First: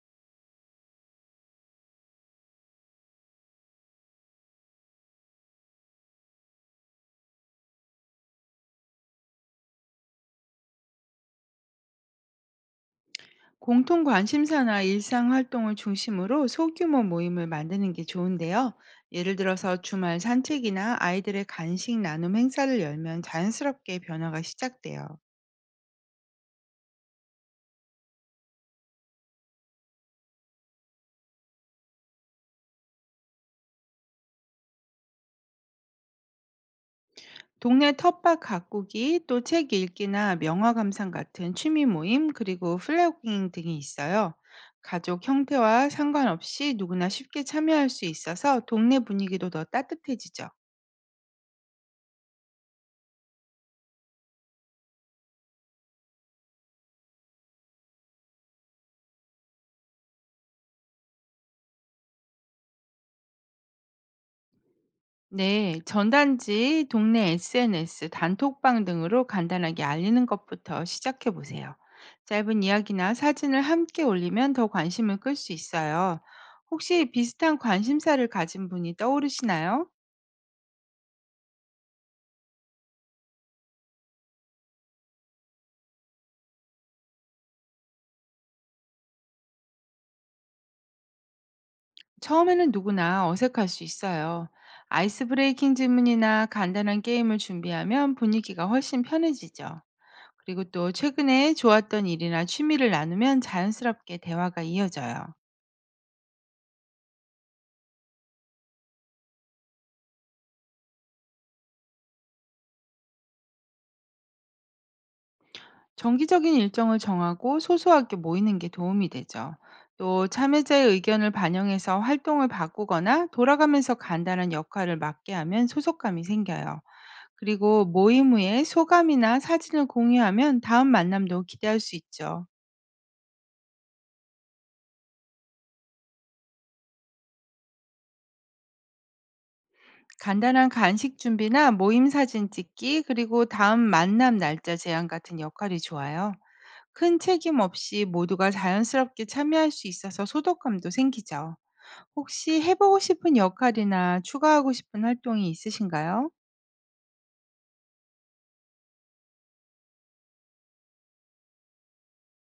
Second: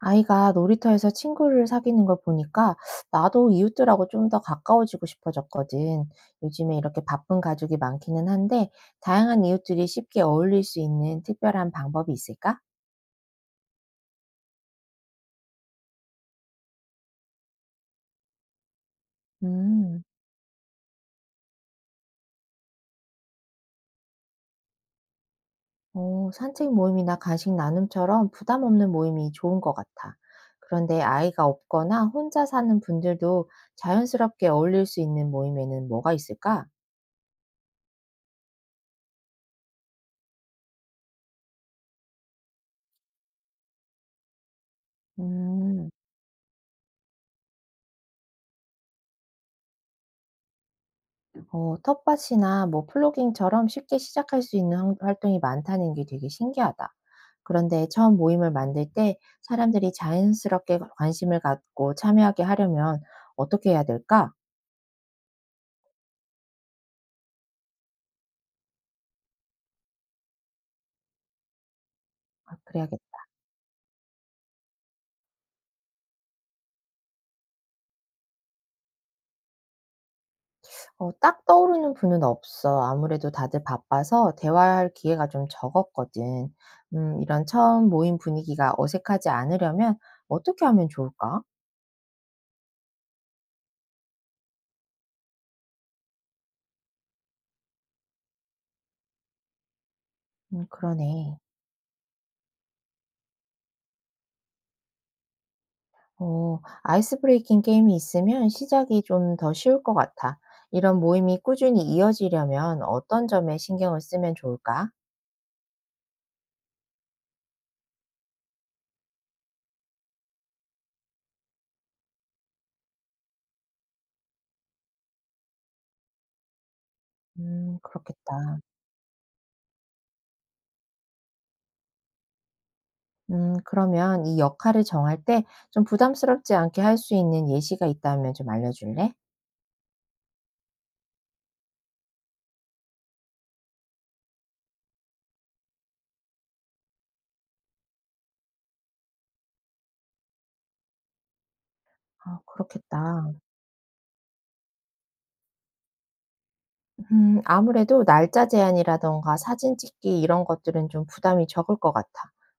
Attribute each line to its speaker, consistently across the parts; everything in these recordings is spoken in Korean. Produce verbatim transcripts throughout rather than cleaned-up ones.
Speaker 1: 아이가 놀이터에서 친구를 사귀는 걸 보니까 나도 이웃들하고 좀 더 가까워지고 싶어졌거든. 요즘에 이렇게 바쁜 가족이 많기는 한데, 다양한 이웃들이 쉽게 어울릴 수 있는 특별한 방법이 있을까?
Speaker 2: 공통 관심사나 일상 활동을 중심으로 소규모 모임을 만드는 게 좋은데요. 예를 들어서
Speaker 1: 음,
Speaker 2: 주말 산책이나 아이들의 간식 나눔 행사를 열면 자연스럽게 변화가 시작돼요.
Speaker 1: 어, 산책 모임이나 간식 나눔처럼 부담 없는 모임이 좋은 것 같아. 그런데 아이가 없거나 혼자 사는 분들도 자연스럽게 어울릴 수 있는 모임에는 뭐가 있을까?
Speaker 2: 동네 텃밭 가꾸기, 또 책 읽기나 명화 감상 같은 취미 모임, 그리고 플래깅 등이 있어요. 가족 형태와
Speaker 1: 음.
Speaker 2: 상관없이 누구나 쉽게 참여할 수 있어서 동네 분위기도 더 따뜻해지죠.
Speaker 1: 어 텃밭이나 뭐 플로깅처럼 쉽게 시작할 수 있는 활 활동이 많다는 게 되게 신기하다. 그런데 처음 모임을 만들 때 사람들이 자연스럽게 관심을 갖고 참여하게 하려면 어떻게 해야 될까?
Speaker 2: 네, 전단지, 동네 에스엔에스, 단톡방 등으로 간단하게 알리는 것부터 시작해 보세요.
Speaker 1: 아,
Speaker 2: 짧은 이야기나
Speaker 1: 그래야겠다.
Speaker 2: 사진을 함께 올리면 더 관심을 끌 수 있어요. 혹시 비슷한 관심사를 가진 분이 떠오르시나요?
Speaker 1: 어 딱 떠오르는 분은 없어. 아무래도 다들 바빠서 대화할 기회가 좀 적었거든. 음 이런 처음 모임 분위기가 어색하지 않으려면 어떻게 하면 좋을까?
Speaker 2: 처음에는 누구나 어색할 수 있어요. 아이스 브레이킹 질문이나 간단한 게임을 준비하면 분위기가 훨씬 편해지죠. 그리고
Speaker 1: 음,
Speaker 2: 또
Speaker 1: 그러네.
Speaker 2: 최근에 좋았던 일이나 취미를 나누면 자연스럽게 대화가 이어져요.
Speaker 1: 어, 아이스 브레이킹 게임이 있으면 시작이 좀 더 쉬울 것 같아. 이런 모임이 꾸준히 이어지려면 어떤 점에 신경을 쓰면 좋을까?
Speaker 2: 정기적인 일정을 정하고 소소하게 모이는 게 도움이 되죠. 또 참여자의 의견을 반영해서 활동을 바꾸거나 돌아가면서 간단한 역할을 맡게 하면 소속감이 생겨요.
Speaker 1: 음,
Speaker 2: 그리고 모임
Speaker 1: 그렇겠다.
Speaker 2: 후에 소감이나 사진을 공유하면 다음 만남도 기대할 수 있죠.
Speaker 1: 음, 그러면 이 역할을 정할 때 좀 부담스럽지 않게 할 수 있는 예시가 있다면 좀 알려줄래?
Speaker 2: 간단한 간식 준비나 모임 사진 찍기, 그리고 다음 만남 날짜 제한 같은 역할이 좋아요. 큰 책임 없이 모두가 자연스럽게 참여할 수 있어서 소속감도 생기죠.
Speaker 1: 아,
Speaker 2: 혹시 해보고
Speaker 1: 그렇겠다.
Speaker 2: 싶은 역할이나 추가하고 싶은 활동이 있으신가요?
Speaker 1: 음 아무래도 날짜 제한이라든가 사진 찍기 이런 것들은 좀 부담이 적을 것 같아.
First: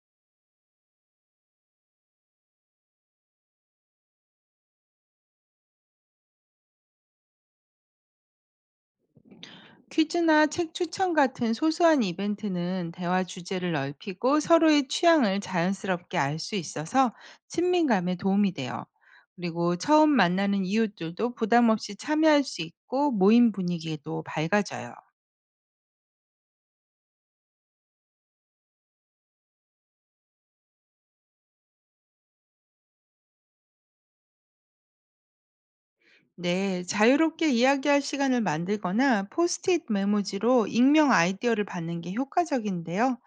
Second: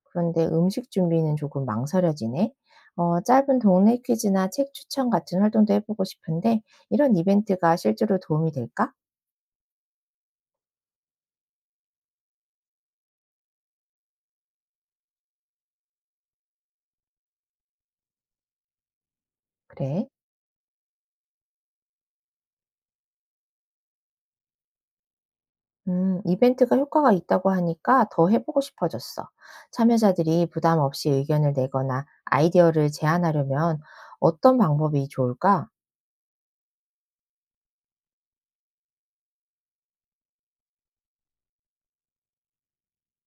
Speaker 1: 그런데 음식 준비는 조금 망설여지네. 어, 짧은 동네 퀴즈나 책 추천 같은 활동도 해보고 싶은데 이런 이벤트가 실제로 도움이 될까?
Speaker 2: 퀴즈나 책 추천 같은 소소한 이벤트는 대화 주제를 넓히고 서로의 취향을 자연스럽게 알 수 있어서 친밀감에 도움이 돼요. 그리고
Speaker 1: 그래.
Speaker 2: 처음 만나는 이웃들도 부담 없이 참여할 수 있고 모임 분위기에도 밝아져요.
Speaker 1: 음, 이벤트가 효과가 있다고 하니까 더 해보고 싶어졌어. 참여자들이 부담 없이 의견을 내거나 아이디어를 제안하려면 어떤 방법이 좋을까?
Speaker 2: 네, 자유롭게 이야기할 시간을 만들거나 포스트잇 메모지로 익명 아이디어를 받는 게 효과적인데요.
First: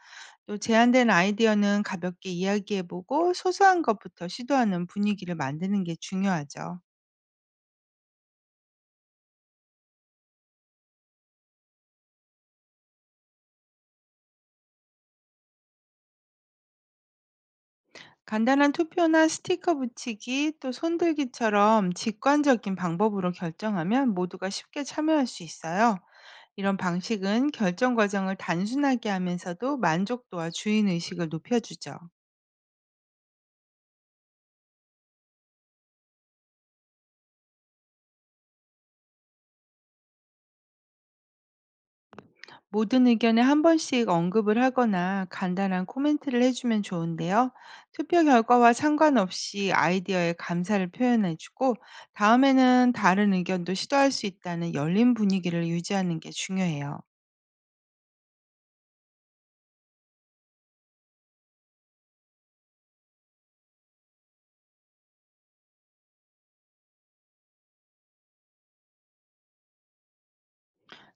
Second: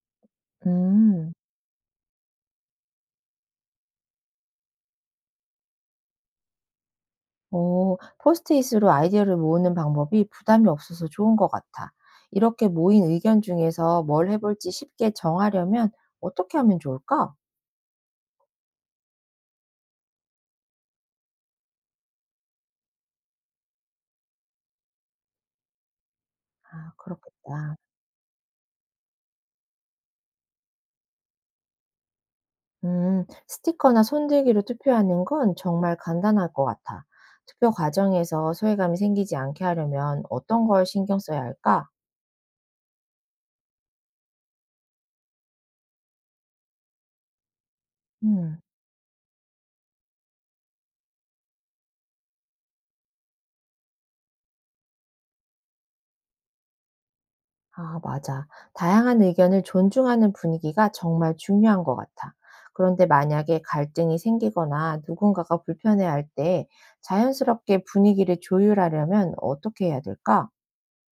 Speaker 2: 또 제한된
Speaker 1: 음.
Speaker 2: 아이디어는 가볍게 이야기해보고 소소한 것부터 시도하는 분위기를 만드는 게 중요하죠.
Speaker 1: 어, 포스트잇으로 아이디어를 모으는 방법이 부담이 없어서 좋은 것 같아. 이렇게 모인 의견 중에서 뭘 해볼지 쉽게 정하려면 어떻게 하면 좋을까?
Speaker 2: 간단한 투표나 스티커 붙이기, 또 손들기처럼 직관적인 방법으로 결정하면 모두가 쉽게 참여할 수 있어요. 이런
Speaker 1: 아,
Speaker 2: 방식은
Speaker 1: 그렇겠다.
Speaker 2: 결정 과정을 단순하게 하면서도 만족도와 주인 의식을 높여주죠.
Speaker 1: 음, 스티커나 손들기로 투표하는 건 정말 간단할 것 같아. 투표 과정에서 소외감이 생기지 않게 하려면 어떤 걸 신경 써야 할까?
Speaker 2: 모든 의견에 한 번씩 언급을 하거나 간단한 코멘트를 해주면 좋은데요. 투표
Speaker 1: 음.
Speaker 2: 결과와 상관없이 아이디어에 감사를 표현해주고 다음에는 다른 의견도 시도할 수 있다는 열린 분위기를 유지하는 게 중요해요.
Speaker 1: 아, 맞아. 다양한 의견을 존중하는 분위기가 정말 중요한 것 같아. 그런데 만약에 갈등이 생기거나 누군가가 불편해할 때 자연스럽게 분위기를 조율하려면 어떻게 해야 될까?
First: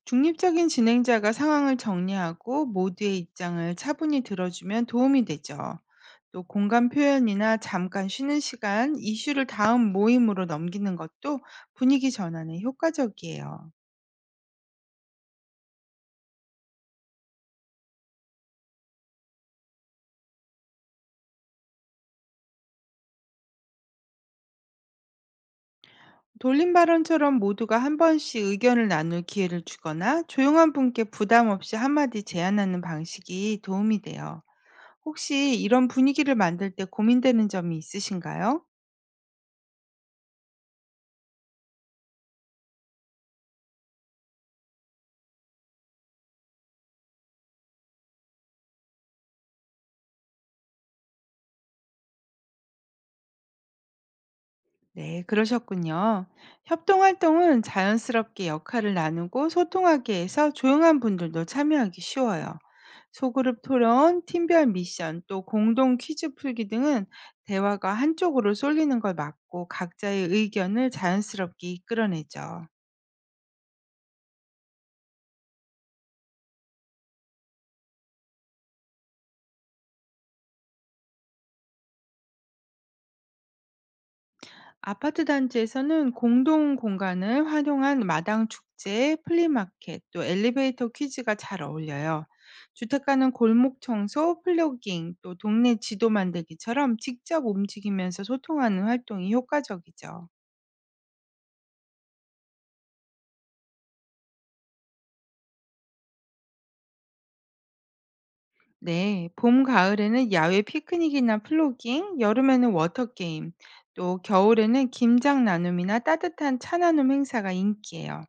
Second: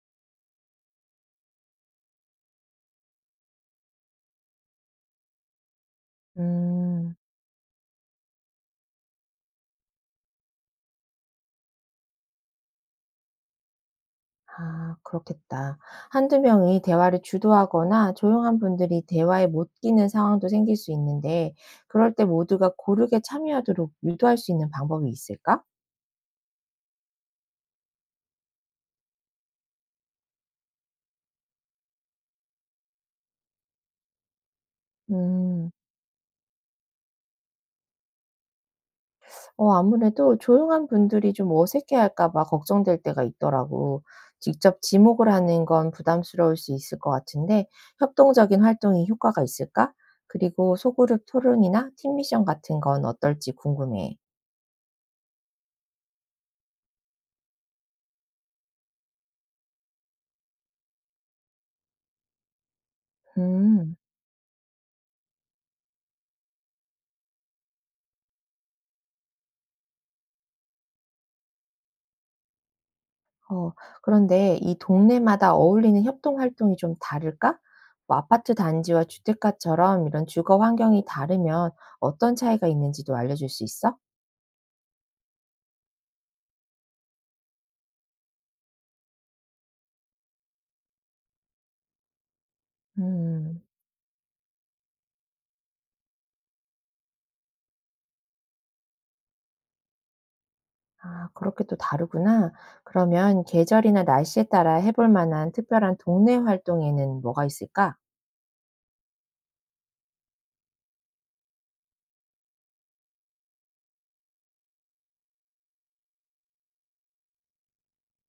Speaker 2: 중립적인 진행자가 상황을 정리하고 모두의 입장을 차분히 들어주면 도움이 되죠. 또 공간
Speaker 1: 음,
Speaker 2: 표현이나 잠깐 쉬는 시간, 이슈를 다음 모임으로 넘기는 것도 분위기 전환에 효과적이에요.
Speaker 1: 아, 그렇겠다. 한두 명이 대화를 주도하거나 조용한 분들이 대화에 못 끼는 상황도 생길 수 있는데, 그럴 때 모두가 고르게 참여하도록 유도할 수 있는 방법이 있을까?
Speaker 2: 돌림 발언처럼 모두가 한 번씩 의견을 나눌 기회를 주거나 조용한 분께 부담 없이 한마디 제안하는 방식이 도움이 돼요. 혹시
Speaker 1: 음.
Speaker 2: 이런 분위기를 만들 때 고민되는 점이 있으신가요?
Speaker 1: 어 아무래도 조용한 분들이 좀 어색해할까 봐 걱정될 때가 있더라고. 직접 지목을 하는 건 부담스러울 수 있을 것 같은데 협동적인 활동이 효과가 있을까? 그리고 소그룹 토론이나 팀 미션 같은 건 어떨지 궁금해.
Speaker 2: 네, 그러셨군요. 협동 활동은 자연스럽게 역할을 나누고 소통하게 해서 조용한 분들도 참여하기 쉬워요. 소그룹
Speaker 1: 음.
Speaker 2: 토론, 팀별 미션, 또 공동 퀴즈 풀기 등은 대화가 한쪽으로 쏠리는 걸 막고 각자의 의견을 자연스럽게 이끌어내죠.
Speaker 1: 어 그런데 이 동네마다 어울리는 협동 활동이 좀 다를까? 뭐 아파트 단지와 주택가처럼 이런 주거 환경이 다르면 어떤 차이가 있는지도 알려줄 수 있어?
Speaker 2: 아파트 단지에서는 공동 공간을 활용한 마당 축제, 플리마켓, 또 엘리베이터 퀴즈가 잘 어울려요. 주택가는
Speaker 1: 음.
Speaker 2: 골목 청소, 플로깅, 또 동네 지도 만들기처럼 직접 움직이면서 소통하는 활동이 효과적이죠.
Speaker 1: 아, 그렇게 또 다르구나. 그러면 계절이나 날씨에 따라 해볼 만한 특별한 동네 활동에는 뭐가 있을까?
Speaker 2: 네, 봄, 가을에는 야외 피크닉이나 플로깅, 여름에는 워터게임, 또 겨울에는 김장 나눔이나 따뜻한 차 나눔 행사가 인기예요.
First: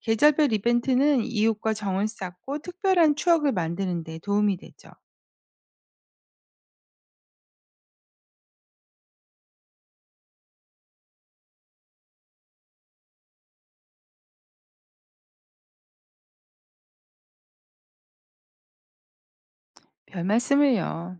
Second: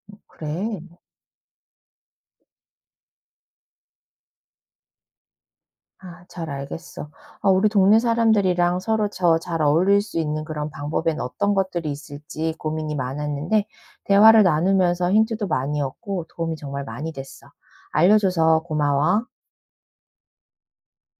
Speaker 2: 계절별
Speaker 1: 그래.
Speaker 2: 이벤트는 이웃과 정을 쌓고 특별한 추억을 만드는 데 도움이 되죠.
Speaker 1: 아, 잘 알겠어. 아, 우리 동네 사람들이랑 서로 저 잘 어울릴 수 있는 그런 방법엔 어떤 것들이 있을지 고민이 많았는데 대화를 나누면서 힌트도 많이 얻고 도움이 정말 많이 됐어. 알려줘서 고마워.
Speaker 2: 별 말씀을요.